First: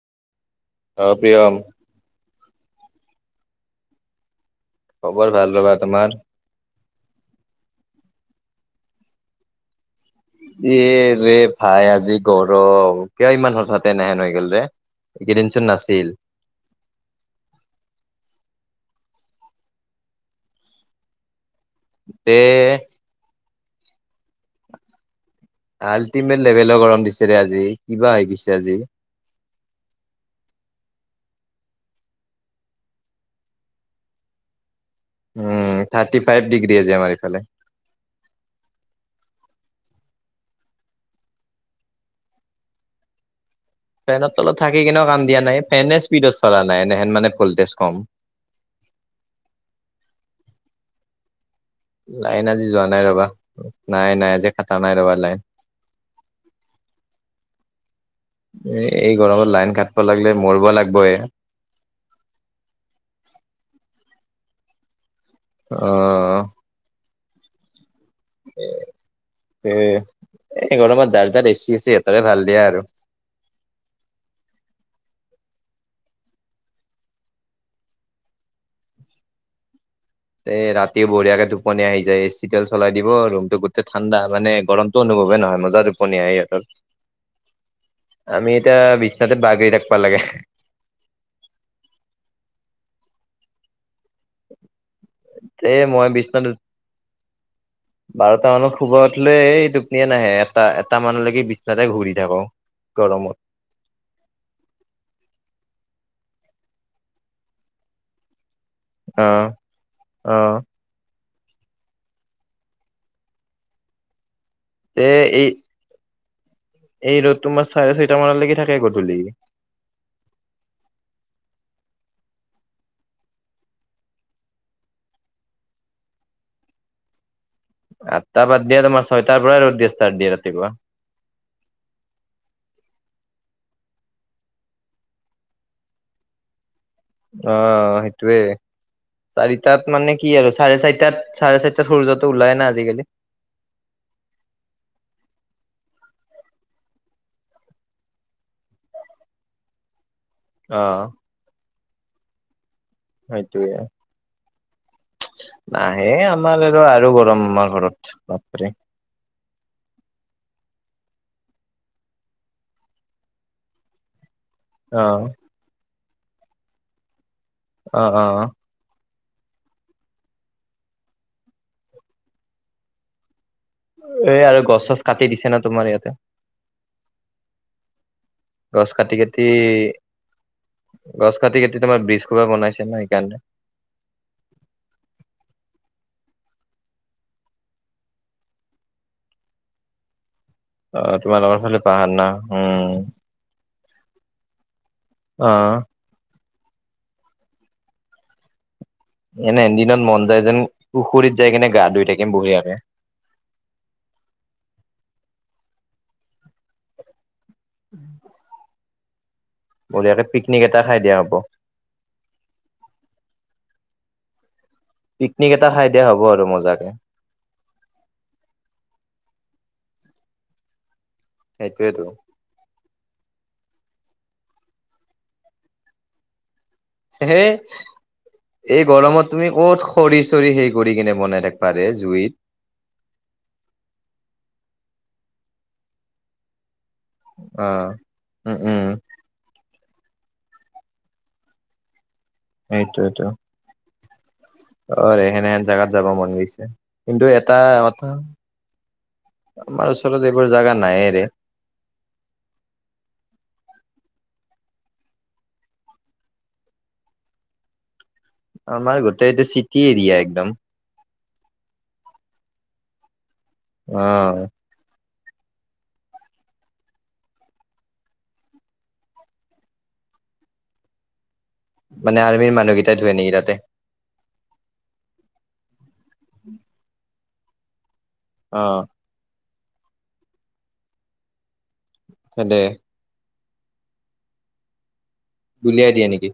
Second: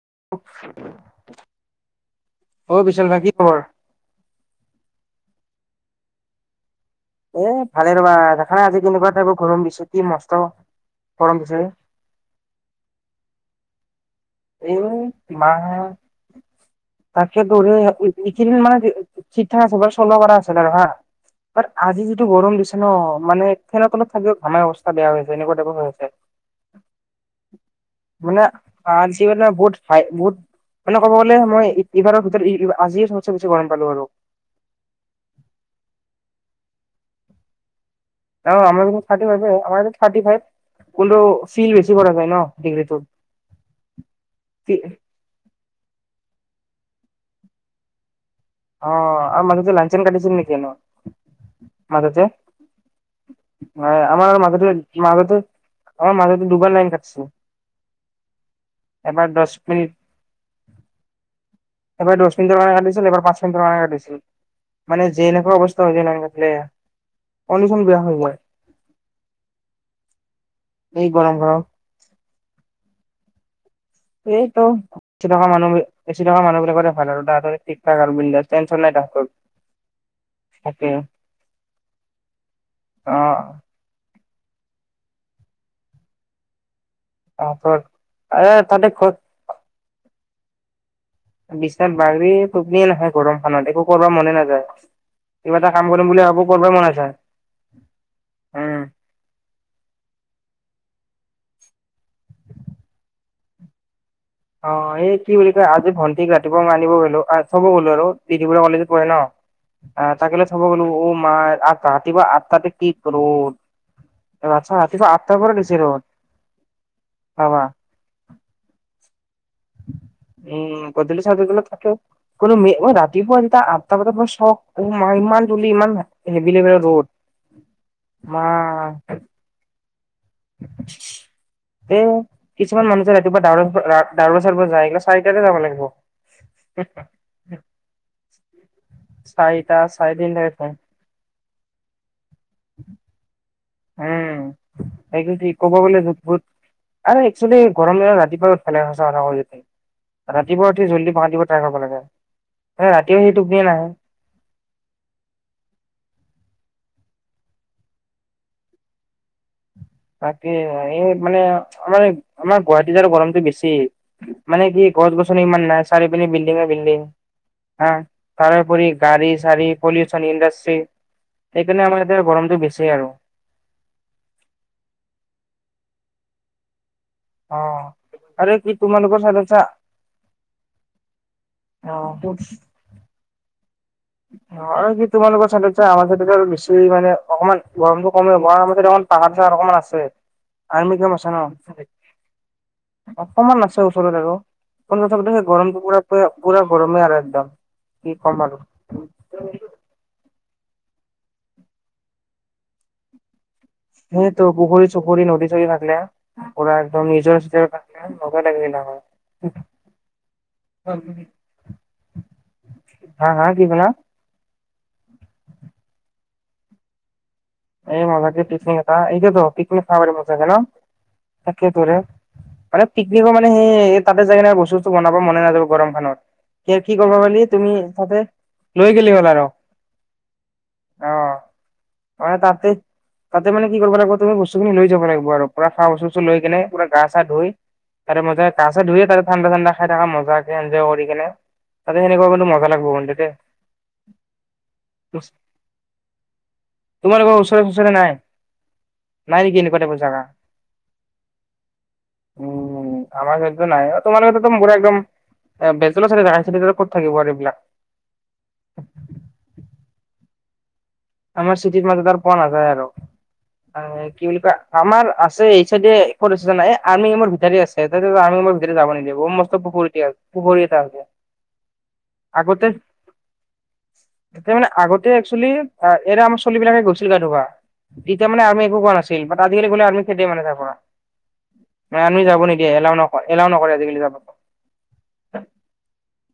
[unintelligible] অহ পিয়াম অও বিশাল ভাই কি খবৰ খবৰ ভাল ৰবাতোমাৰ এ ভালে ৰ'বা দেখানাই আজি কেনেকুৱা টাইপৰ গৰম দিছো এ ৰে ভাই আজি গৰম কিয় ইমান হঠাতে এনে হৈ গ'ল ৰে এই মাহ এইকেইদিনচোন নাছিল তাকে দৌৰে এইকেইদিন মানে চিত থা চবে শ্লো কৰা আছিলো হা বাট আজি যিটো তে গৰম দিছে ন মানে [unintelligible] ফেনৰ তলত থাকিও ঘাম অৱস্থা বেয়া হৈছে আল্টিমেট লেভেলৰ গৰম দিছেৰে আজি কিবা হৈ মানে গৈছে আজি। বহুত চাই বহুত মানে ক'ব গলে মই এইবাৰৰ ভিতৰত আজিয়েই সবচে বেছি গৰম পালো আৰু- উম থাৰ্টি ফাইভ ডিগ্ৰী আজি আমি ফালে অহা আমাৰ দেখাৰ থাৰ্টি ফাইভাৰ থাৰ্টি ফাইভ- কোনো চিল বেছি কৰা যায় ন ডিগ্ৰীটোত। ফেনত তলত থাকি কিনে কাম দিয়া। নাই ফেনে স্পীডত চলা নাই এনেহেন মানে ভল্টেজ কম- অহ আৰু মানুহ লাইন লাঞ্চন কাটিছিল নেকি? ন মাজতে লাইন আজি যোৱা নাই ৰবা মই নাই নাই আমাৰ আজি মাজতে কাটা নাই ৰবা লাইন মাজতে আমাৰ মাজতো দুবাৰ লাইন কাটিছে। এ এই গৰমত লাইন কাটিব লাগিলে মৰিব লাগব হে এবাৰ দচ মিনিটৰ কাৰে কাটিছিল এবাৰ পাচঁ মিনিট। কয় আদি মানে যেনেকুৱা অ অৱস্থা হৈছিল লাইন কাটছিলে অনশ [unintelligible] বিয়া। মই এ গৰমত যাৰ গৰম যাৰ গৰম এছি সিহঁতেৰে ভাল দিয়া আৰু- এইটো এচি থকা মানুহ এচি থকা মানুহ বিলাক কৰে। ভাল আৰু তাহ ঠিক ঠাক আৰু বিনডাছ টেনচন নাই। তাহঁতৰ এ ৰাতি বঢ়িয়াকে টোপনি আহি যায়। এ চি ডাল চলাই দিব অ ৰুমতটো গোটেই ঠাণ্ডা, মানে গৰমতটো অনুভৱে নহয় মজা টোপনি ইহঁতৰ- তাহাঁতৰ আৰু আমি এ এতিয়া তাতে ঘৰত বিশ্বনাতে বঘৰি থাকব লাগে। [unintelligible] বিছনাত বাগৰি টোপনিয়ে নাহে গৰমখনত একো কৰিব মনে নাযায়। কিবা এটা এ কাম কৰিম মই বুলি ভাবো বিছনাত কৰিব মন নাযায় বাৰটা মানত উম শুৱ উঠলে এই- টোপনিয় নাহে এটা এটা মানলৈকে বিছনাতে ঘূৰি থাকো গৰমত অহ এই কি বুলি কয় আজি ভন্টি ৰাতিপুৱা আনিব গ'লো থব গ'লো আৰু- বি বৰুৱা কলেজত পঢ়ে অ ন অ তাকে থব গলো। তোমাৰ আগতো ৰাতি পোৱা আঠ ততে কি ৰদ আচ্ছা তে ৰাতিপুৱা আঠটা এই পৰা দিছে ৰদ এই ৰ'দ ভাবা তোমাৰ চাৰে ছয়টা মানলৈকে থাকে গধূলি। উম উম গধুলি চাৰিটা বজাৰ লৈকে থাকে কোনো ৰাতিপুৱা যেতিয়া আঠটা বজাৰলৈকে মই চক ইমান জল্দি ইমান হেভিলেভিল ৰ'দ। মা আঠটা বাদ দিয়া তোমাৰ ছয়টাৰ পৰাই ৰ'দ দিয়ে ষ্টাৰ্ট দিয়ে ৰাতিপুৱা এ কিছুমান মানুহ যে ৰাতিপুৱা ডায়ৰ [unintelligible] এইিলা চাৰিটাতে যাব লাগিব। অ সেটোৱে চাৰিটা চাৰিটাত চাৰে মানে কি তিনটা আৰু চাৰে চাৰিটাত চাৰে চাৰিটাত সূৰ্যটো ওলাই না আজিকালি। উম এইটো থিক ক'ব বলে ভূত ভূত আৰু এক্সচলি গৰম দিনত ৰাতিপুৱা ৰদ পেলাই সঁচা কথা কৈ দিছো অ ৰাতিপুৱ উি জ্দি পাহা দ ট্ৰাই খাব কৰিব লাগে। ৰাতিও সেই টোপনিয় সেইটোয়ে। নাহে। নাহে আমাৰ আৰু আৰু গৰম আমাৰ ঘৰত বাপৰে। তাকে এই মানে আমাৰ আমাৰ গুৱাহাটীত আৰু গৰমটো বেছি। মানে কি অ গছ গছনি ইমান নাই চাৰি পি বিল্ডিঙে বিল্ডিং হা অ অ তাৰোপৰি। গাড়ী চাৰ়ী পলিউচন ইণ্ডাষ্ট্ৰি সেইকাৰণে আমাৰ ইতিয়া গৰমটো বেছি আৰু- এ আৰু গছ চছ কাটি দিছে না তোমাৰ ইয়াতে- অ। আৰু কি গছ তোমালোকৰ কাটি চাইডত চা কাটি- গছ কাটি কাটি অ তোমাৰ বিজ খোবা বনাইছে ন সেইকাৰণে- ন কি তোমালোকৰ চ আম বেছি মানে অকমান গৰমতটো কমে- বাগান চগান অকমান আছে। আমি কম অ আছে ন তোমালোকৰ ফালে পাহাৰ না উম অকমান আছে। ষ [unintelligible] পোন্ধৰ [unintelligible] অ দগৰমটো প পুৰা গৰমে আৰু একদম কি কম আৰু এনে দিনত মন যায় যেন পুখুৰীত যাই কিনে গা ধুই থাকিম বঢ়িয়াকে। সেই তোৰ পুখুৰী, চুখুৰী নদী, চদী থাকলে পোৰা একদম নিজৰ- লগা লাগিলে [unintelligible] আমাৰ বঢ়িয়াকে পিকনিক এটা খাই দিয়া হ'ব হা হা কি কলা। পিকনিক এটা খাই দিয়া হ'ব আৰু মজাকে- এই মজা কে পিকনিক এটা এইটোত পিকনিক খ মজাছে ন তাকেই তো ৰে সেইটোয়েতো মানে। পিকনিকৰ মানে সেই তাতে যায় কিনে বস্তুটো বনাব মনে নাযাব গৰম খনত- কি কি কবা হে পাৰি তুমি ততে এই গৰমত তুমি ক'ত খৰি চৰি হেই কৰি কিনে অ বনাই থাক পাৰে। মানে তাতে তাতে মানে কি কৰিব লাগিব তুমি বস্তুখিনি লৈ যাব লাগিব আৰু পোৰা খোৱা বস্তু চস্তু লৈ কেনে- পোৰা গা চা ধুই অ তাৰে মাজে উম উম গা ধুইে তাৰে ঠাণ্ডা ঠাণ্ডা, খাই থকা মজাকে এনজয় কৰি কেনে তাতে সেনেকুৱা কিন্তু মজা লাগব কিন্তু দেই- অহেনহেন জোগাত যাব মন গৈছে কিন্তু তোমালোকৰ এটা ওচৰে চোচৰে কথা নাই নাই নেকি এনেকুৱা আমাৰ টাইপৰ জাগা? ওচৰত এইবোৰ জাগা নাইৰে। উম আমাৰ সেইতো নাই তোমালোকো পুৰাএকদম বেজ চ ক'ত থাকিব আৰু এইবিলাক আমাৰ গোটেই এইটো চিটি এৰিয়া একদম আমাৰ চিটিৰ মাজ পোৱা না যায় আৰু কি বুলি অ' ক আমাৰ ছে এইচাইডে কত আছে জানা আৰ্মিম ভিতৰে আছে আৰ্মমৰ ভিতৰে যাব নিদে বহু সম- [unintelligible] কোৱাৰি এটা মানে আৰ্মিৰ আগতে মানুহকেইটাই ধুৱে নেকি তাতে আ মানে আগতে একচেলি অ এতিয়া আমাৰ ছোৱালী বিলাকে গৈছিল গা ধোবা তেতিয়া মানে আমি একো অ' কোৱা নাছিল- আজিকালি গ'লে আমিৰ্ম খেদে মানে যাব পৰা মানে আমি যাব তেন্তে নিদিয়ে এলাও নকয়- এলাও নকৰে আজিকালি যাব ণ্ডলীযা দিয়া নেকি?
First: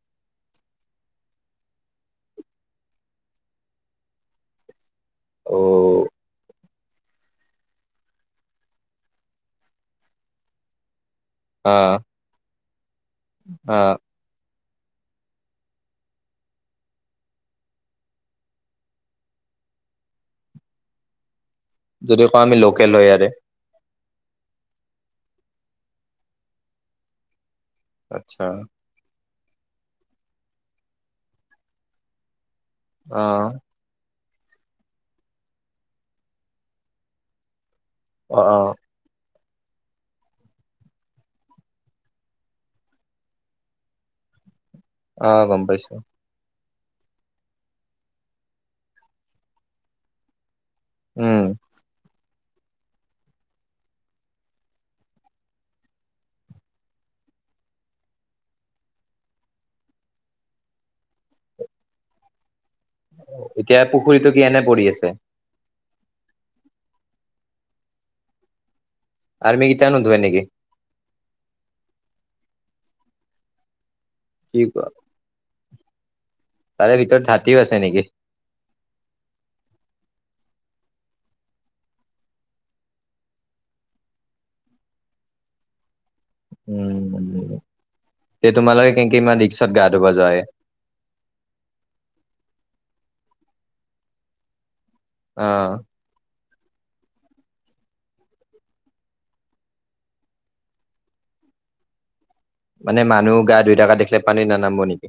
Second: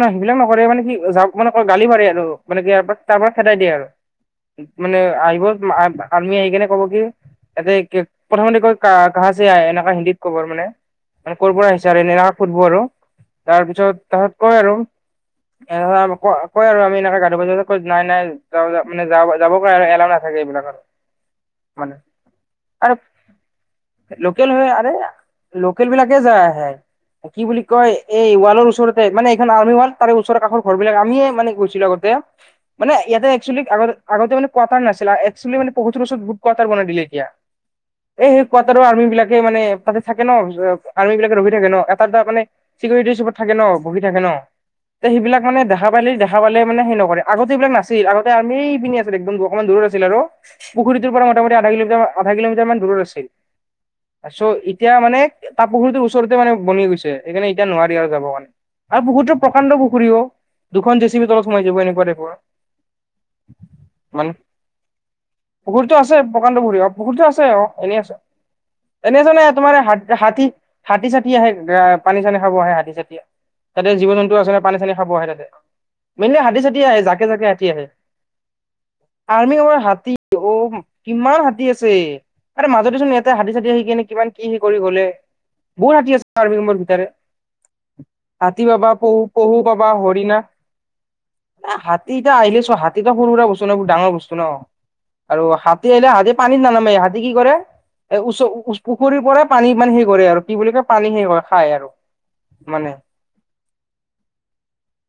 নহয় নহয় সেইবিলাকৰে মানে কি যাক মানে গালি পাৰাৰে আৰু মানে কি ই তাৰ পৰা খেদাই দিয়ে আৰু মানে আহিব অ' আৰ্মি আহি কেনে- কব কি ততে প্ৰথমতে কয় ক কাহছে আই হিন্দীত কবৰ মানে- মানে কৈ পৰা আহিচা অ' এনে সোধব আৰু অ' তাৰপিছত তাৰপিছত কয় আৰু- এ ক কয় আৰু আমি এনেকে গাাধু বাজা ক নাই নাই য মানে যাব পাৰে আৰু এলাও নাথাকে [unintelligible] এইবিলাক মানে যদি কওঁ আমি লোকেল আৰু হয় ইয়াৰে। লোকেল হৈ আৰে লোকেল বিলাকে যায় আহে কি বুলি কয় এই আচ্ছা ৱালৰ ওচৰৰত- মানে এইখন আৰ্মি ৱ তাৰে ওচৰ কাৰ ঘৰ বিলাক আমিয়ে মানে গৈছিলো আগতে মানে ইয়াতে অ' এক্চুৱেলি আগত- আগতে মানে কতাৰ নাছিলচ মান এক্সলি ভহুত কতাৰব নিলি এতিয়া। এই সেই অ' অ' কটাৰো আৰ্মি বিলাক- মানে তাতে থাকে ন আৰ্মি বিলাকে ৰখি থাকে ন এটা এটা মানে চিকিউৰিটিৰ চপত থাকে ন। বহি থাকে ন তে সেইবিলাক অ' মানে গম দেখা পাইছো পালি দেখা পালে মানে সে নকৰে আগতে এইবিলাক নাছিল আগতে আমি পিন আছিল একদম অকমান দূৰত আছিল আৰু পুখুৰীটোৰ পৰা উম মোটামুটি আধা কিলাৰ আধা কিলোমিটাৰ মান দূৰত আছিল। চ এতিয়া মানে তাপুখুৰীটোৰ ওচৰতে মানে বনি গৈছে সেইকাৰণে এতিয়া নোৱাৰি আৰু যাব মানে আৰু পুখুৰীতটো প্ৰকাণ্ড পুখুৰীও দুখন জেচিবিৰ তলত সোমাই যাব এনেকুৱা তাইপৰ এতিয়া পুখুৰীতটো কি এনে পৰি আছে। পুখুৰীতটো আছে প্ৰকাণ্ড পুখুৰী অ পুখুৰীতটো আছে অ এনেই আছে। এনে জানে আৰ্মি তোমাৰ কেইটা হ নোধোৱে নেকি? হাতী হাতী চাতি আহে পানী চানী খাব আহে হাতী চাতি তে জীৱ জন্তু কি আছে পানী কোৱা চানী খাবহে তাতে মনলে হাতী চতি তাৰে আহে ভিতৰত জাকে জাকে হাতীও হাতী আছে আহে নেকি? আৰ্মি কেম্পট আমাৰ হাতী অ কিমান হাতী আছে। আ মাজতেচোন এয়াতে হাতী চাতী আহি কিনে কিমান কি হি কৰি গলে বহুত হাতী আছে। আৰ্মি কেম্পৰ উম ভিতৰে ভাল হাতী পাবা পহু পহু পাবা হৰিণা হাতীটা আহিলে চ হাতীত সৰু সুৰা বস্তু ন ডাঙৰ বস্তু ন আৰু অ' হাতী আহিলে হাতী পানীত নানামে ই হাতী কি কৰে এ ওচ পুখুৰীৰ পৰাই পানী পানী সে কৰে আৰু কি বুলি কয় পানী সে কৰে খায় আৰু মানে মানুহ গা ধুই থকা দেখিলে পানী নানামিব নেকি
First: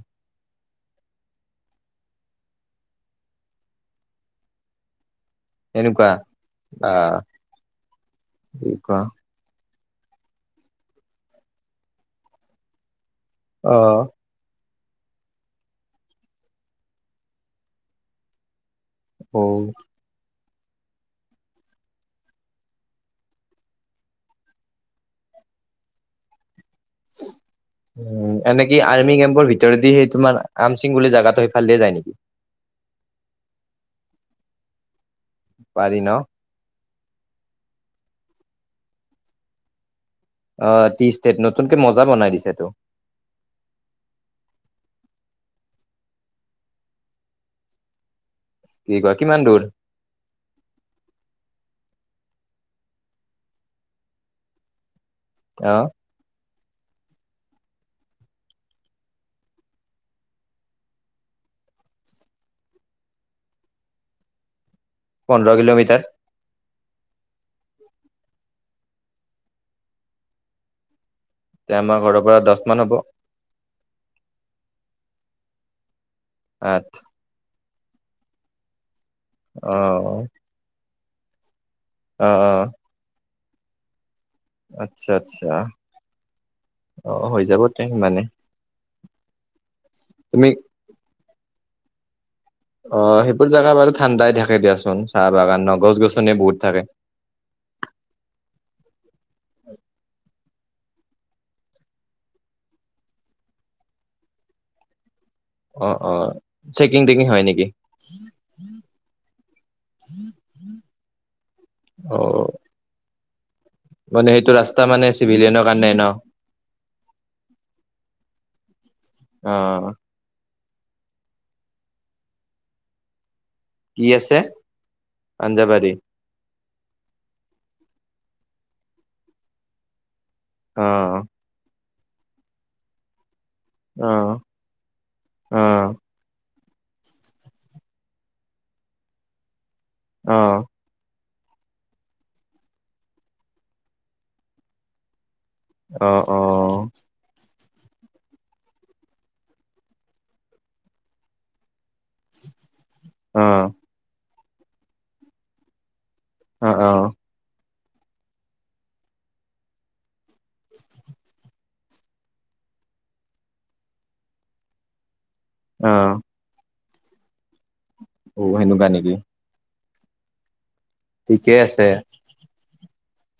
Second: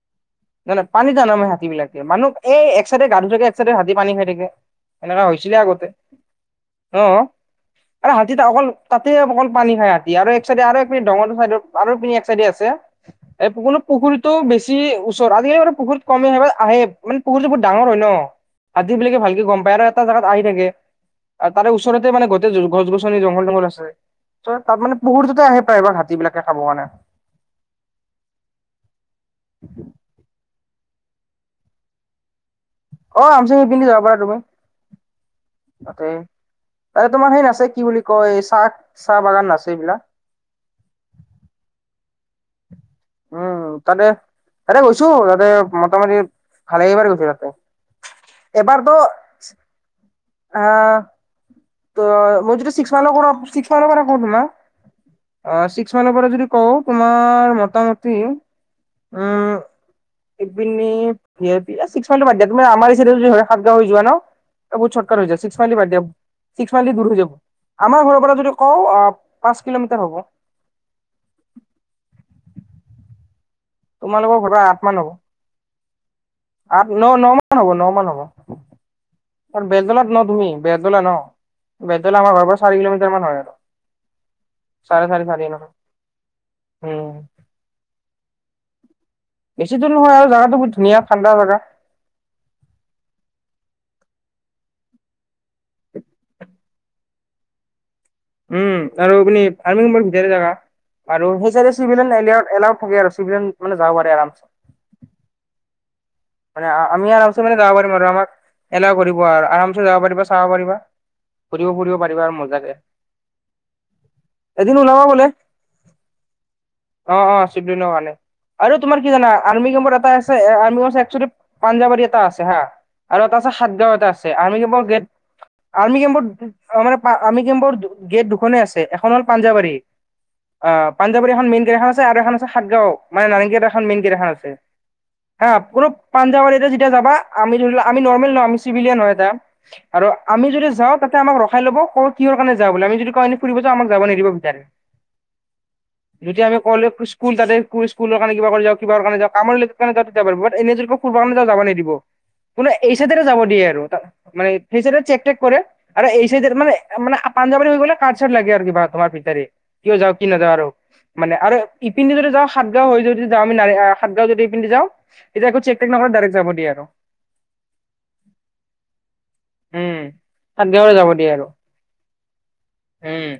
নয় পানী জান নমে হাতী বিলাকে মানুহ এই এক চাইডে গা ধুই থাকে এক চাইডে হাতী পানী খাই থাকে। এনেকা হৈছিলে আগতে এনেকুৱা অ আহ আৰে হাতীত অকল কি কোৱা তাতে অকল পানী খাই আ আৰু এক চাইডে আৰু পিঙৰটো চাইডৰ আৰু পি এক চাইডে আছে এই কোনো অ পুখুৰীটো‌ বেছি ওচৰ আজিকালি মানে পুখুৰীত কম আহ আহে মানে পুখুৰীটো বহু ডাঙৰ হয় ন আজি বেগে অ ভালকে গম পায় আৰু এটা জেগাত আহি থাকে। আৰু তাৰে ওচৰতে মানে গোটেই গছ গছনি জংঘল জংঘল আছে। ত তাত মানে পহুৰ্তে আহে প্ৰায়বাৰ হাতী বিলাকে খাব মানে। উ এনেকি আৰ্মি কেম্পৰ ভিতৰদি সেই তোমাৰ আম সিং বুলি জেগাটো সেইফালে দিয়ে যায় নেকি অ আম চি পিন্ধি যাব পাৰা তুমি পাৰি ন তাতে তাতে তোমাৰ সেই নাছে কি বুলি কয়। চাহ চাহ বাগান নাছে এইবিলাক অ টি ষ্টেট নতুনকে মজা বনাই দিছে টো উম তাতে তাতে গৈছো তাতে মোটামুটি ভালেগিবাৰ গৈছো তাতে এবাৰ কি দ কয় কিমান দূৰ আহ ত মই যদি ছিক্স মাইলৰ পৰা ছিক্স মাইলৰ পৰা কৰো ন অ অক্স মান পৰা যদি কও তোমাৰ মোটামুটি উম এইপিনে ছিক্স মাইলৰ বাদ দিয়া তুমি আমাৰ ই সাতগাঁও হৈ যোৱা ন এ বুত চটকাৰ হৈ য ছিক্স পোন্ধৰ মাৰ কিলোমিটাৰ দিম ছিক্স মাইল দূৰ হৈ যাব আমাৰ ঘৰৰ পৰা যদি কওঁ পাঁচ কিলোমিটাৰ হ'ব। এতিয়া আমাৰ ঘৰৰ পৰা দহ মান হ'ব। তোমালোকৰ ঘৰ আঠ মান হব আঠ ন ন মান হ'ব ন মান হ'ব অ বেলতলত ন তুমি ব বেদলা ন বেদলা অ আমাৰ ঘৰৰ অ পৰা চাৰি কিলোমিটাৰ মান হয় আৰু চাৰে আচ্ছা চাৰি চাৰি আচ্ছা এনেকুৱা অ উম। হৈ যাব তে সিমানে বেছি দূৰ নহয় আৰু তুমি জগাত বহু ধুনীয়া ঠাণ্ডা জাগা অ সেইবোৰ জেগা বাৰু ঠাণ্ডাই থাকে দিয়াচোন চাহ বাগান ন গছ গছনি বহুত থাকে উম আৰু আপনি ফাৰ্মিংচাৰ জা আৰু সেই চিভিলন এ এলাউড থাকে আৰু চিভিয় মানে যাব পাৰে আৰামচ অ অ মানে চেকিং আমি ইয়াৰ টেকিং আৰমছে হয় নেকি যাব পাৰিম আৰু এলা কৰিব আৰু আৰামচে যাব পাৰিবা চাব পাৰিবা ঘুৰিব ফুৰিব পাৰিবা আৰু অ মজাকে মানে সেইটো এদিন ৰাস্তা ওলাব মানে বোলে চিভিলিয়ানৰ কাৰণে ন অ অ চিবলিনৰ কাৰণে আৰু তোমাৰ কি জানা আৰ্মি কেমৰ অ এটা আছে আৰ্মি একেল পাঞ্জাবাৰী এটা আছে হা আৰু এটা সাতগাঁও এটা আছে আৰ্মি কেম্পৰ গেট পাঞ্জাবাৰী আৰ্মি কেম্পৰ মানে গেট দুখনেই আছে এখন হ'ল পাঞ্জাৱাৰী অ পাঞ্জাবাৰী এখন মেইন গেট এখন আৰু এখন আছে সাতগাঁও মানে নাৰেংগীত এখন মেইন অ গেট এখন আছে হা অ কোনো তি যেতিয়া যাবা আমি ধৰি লও আমি নৰ্মেল নহ আমি চিভিলিয়ান হয় এটা আৰু অ অ আমি যদি যাওঁ তাতে আমাক খাই ল'ব ক কিহ কাৰণ য বলে আমি যদি কওঁ এনে ফুৰিব যা আমাক যাব নিদিব ভিতাৰে অ অ যদিয়া আমি কলেজ স্কুল তাতে স্কুলৰ কাৰণে কিবা কৰি যাও কিবা কাৰণে কাম যাব পাৰ এনে কব কাৰণে যাব নিদিব কোনো এইচতে যাব দিয়ে আৰু মান সেইচতে চেকটেক কৰে আৰু এই চাইডে অ অ মানে মানে অ পাঞ্জাবাৰী হৈ গ'লে কাঠ চাৰ্ লাগে আৰু কিবা তোমাৰ পিতাৰে কিয় যাওক। কেনেকা আৰু মানে আৰে ইপিনেদি যদি যাও সাতগাও হৈ যদি যাও আমি সাতগাও যদি ইপিনেদি যাও তেতিয়া আক চেক নকৰে ডাইৰেক্ট যাব দিয়ে আৰু। অ সেনেকোৱা নেকি। উম সাত গাওৱে যাব দিয়ে আৰু ঠিকে আছে উম।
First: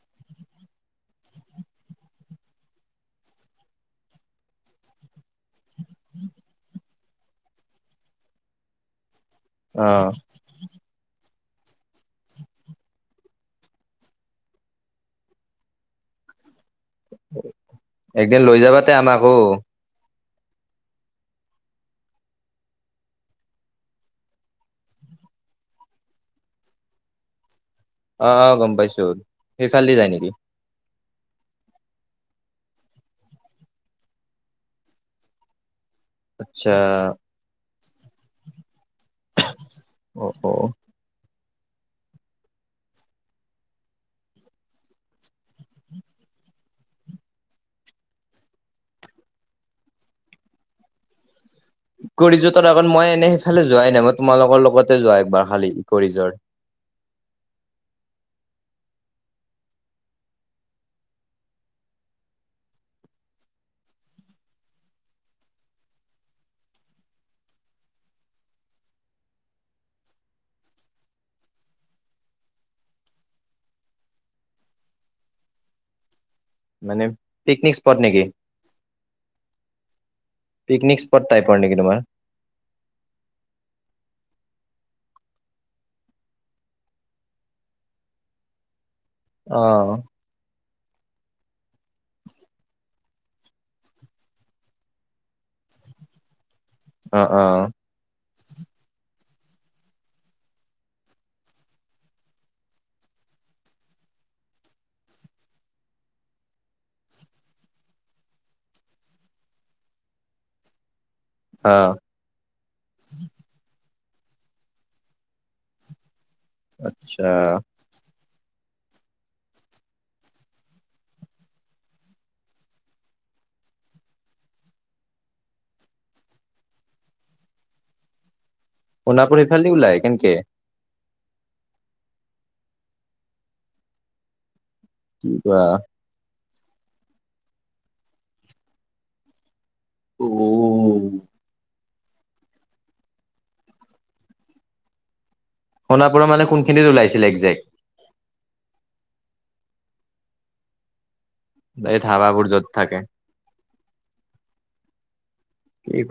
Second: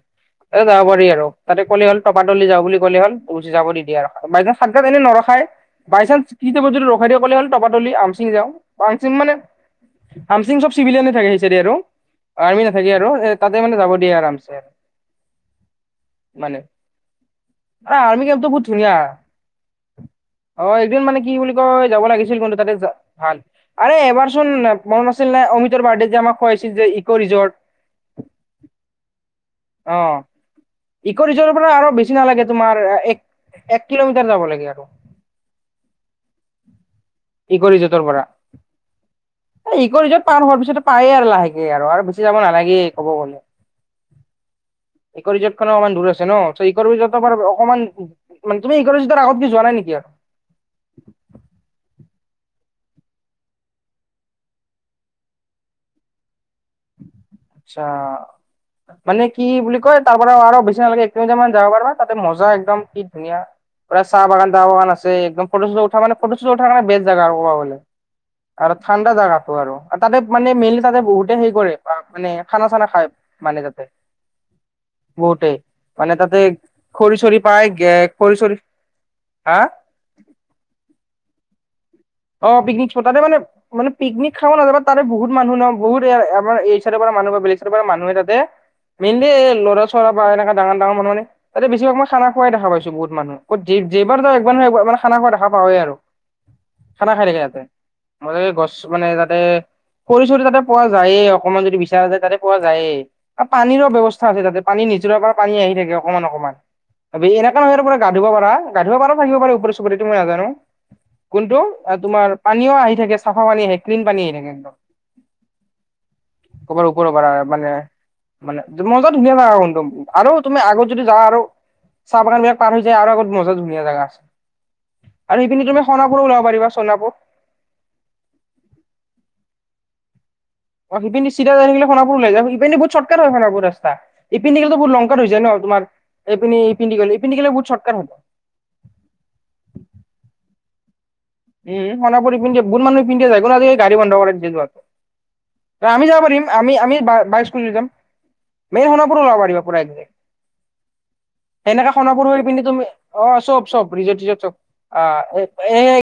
এ যাব পাৰি আৰু তাতে কলে হ'ল তপাতলি যা বুলি ক'লে হ'ল পুলিচ যাব নিদিয়ে আৰু মানে সাতা‌ গাওত এনে নৰখাই। বাইচান্স কি টাইমত যদি ৰখাই দিলে হ'ল টপাতলি আমচিং যাওঁ। হামচিং মানে অ হামচিং চব চিভিলিয়ানে থাকে সেই যদি আৰু আৰ্মি নাথাকে আৰু তাতে মানে যাব দিয়ে আৰামছে আৰু। মানে এ আৰ্মি একদিন কেমটো লৈ বহুত যাবাতে ধুনীয়া। আমাকো অ এদিন মানে কি বুলি। যাব লাগিছিল কিন্তু তাতে ভাল আৰে এবাৰ চোন মনত আছিল নে অমিতৰ বাৰ্থডে যে আমাক খোৱাই খোৱাইছিল‌ যে ইকো ৰিজৰ্ট অ অ গম পাইছোঁ সেইফালেদি যায় অ'। নেকি। ইক' ৰিজটৰ পৰা আৰু বেছি নালাগে তোমাৰ এক এক কিলোমিটাৰ যাব লাগে আৰু। আচ্ছা কি কৰিছা তাৰ পৰা। এ ইক ৰিজৰ্ট অ পাৰ অ হোৱাৰ পিছতে পায়ে আৰু লাহেকে আৰু আৰু বেছি যাব নালাগে ক'ব গ'লে। ইক ৰিজৰ্ট খনে অকমান দুৰ আছে ন চ ইক ৰিজৰ্ট অকণমান তুমি ইক ৰিজৰ্টৰ আগত কি যোৱা নাই নেকি। আৰু [inaudible] ইক ৰিজৰ্টত আগত এনে সেইফালে যোৱা নাই মই তোমাৰ লগৰ লগতে যোৱা এক বাৰ খালি ইক ৰিজৰ্ট। আচ্ছা। মানে কি বুলি কয় তাৰ পৰা আৰু বেছি নালাগে এক কিলোমিটাৰ মান যাব পাৰিবা তাতে মজা একদম কি ধুনীয়া চাহ বাগান টাহ বাগান আছে একদম ফটো চটো উঠা মানে ফটো চটো উঠাৰ বেষ্ট জাগা আৰু ক'ব গ'লে। আৰু ঠাণ্ডা জাগাটো আৰু তাতে মানে মেইনলি তাতে বহুতে হেৰী কৰে। মানে খানা চানা খায় মানে তাতে বহুতে মানে তাত মানে খৰিচৰি পায় পিকনিক গে স্পট নেকি খৰিচৰি হা পিকনিক স্পট টাইপৰ নেকি তোমাৰ। অ পিকনিক স্পট তাতে মানে পিকনিক খাব নাযায়া তাতে বহুত মানুহ ন বহুত আমাৰ এই চাইডৰ পৰা মানুহ বা বিলিচৰ পৰা মানুহে তাতে মেইনলি এই অ ল'ৰা বা এনেকোৱ ডাঙৰ ডাঙৰ মানুহ মানে তাতে বেছিভাগ মই খানা খোৱাই দেখা পাইছোঁ বহুত। মানুহ ক'ত যেইবাৰ যাওঁ একবাৰ নহয় একেবাৰ‌ মানে খানা খোৱা দেখা পাওৱে আৰু। খানা অ খাই থাকে অ ইয়াতে মানে গছ মানে তাতে খৰি চৰি তাতে পোৱা যায়ে অকণমান যদি বিচাৰ আছে তাতে পোৱা যায়ে। আৰু পানীৰো ব্যৱস্থা আছে তাতে পানী নি জৰাৰ পৰা পানী আহি থাকে অকণমান অকণমান। এনেকা নহয় পুৰা গা ধুব পাৰা গা ধুব পাৰা থাকিব পাৰে ওপৰে চুপৰেটো মই নাজানোঁ। কোনটো অ তোমাৰ পানীও আহি থাকে চাফা পানী আহে ক্লিন পানী আহি থাকে একদম। ক'বাৰ ওপৰৰ পৰা আচ্ছা মানে মানে। মজা ধুনীয়া জাগা কিন্তু আৰু তুমি আগত যদি যাওঁ আৰু। চাহ বাগান বিলাক পাৰ হৈ যায় আৰু আগত মজা ধুনীয়া জেগা আছে আৰু সেইপিনি তোমাৰ। সোনাপুৰ ওলাব পাৰিবা সোনাপুৰ। সোনাপুৰ সেইফাল দি ওলাই কেনকে। অ সিপিনে চিধা যায় থাকিলে সোনাপুৰ ওলাই যায়। সেইপিনে বহুত চৰ্টকাট হয় সোণাপুৰ ৰাস্তা ইপিনে দি গ'লে তো। দুৰ লংকাত কি হৈছে ন কোৱা তোমাৰ। এই পিনে এই পিনদি গ'লে এই পিনদি গ'লে বহুত চটকাট হ'ব। উ। উম মান সোনাপুৰ এইপিনদি বহুত মানুহ এই পিন্ধে যাই কোনোবা এই গাড়ী বন্ধ কৰাই দিছিল যোৱাটো। আমি যাব সোণাপুৰৰ মানে পাৰিম আমি কোনখিনিত আমি ওলাইছিল বাই একজেক্ট ইস্কুটি যাম। মেইন সোণাপুৰো উলাব পাৰিব পুৰা এক ঘন্টাত। সেনেকাে এই সোণাপুৰ হৈ ধাবাবোৰ য'ত এইপিনে তুমি থাকে অ চব চব ৰিজৰ্ট টিজট আহ। কি কোৱা এক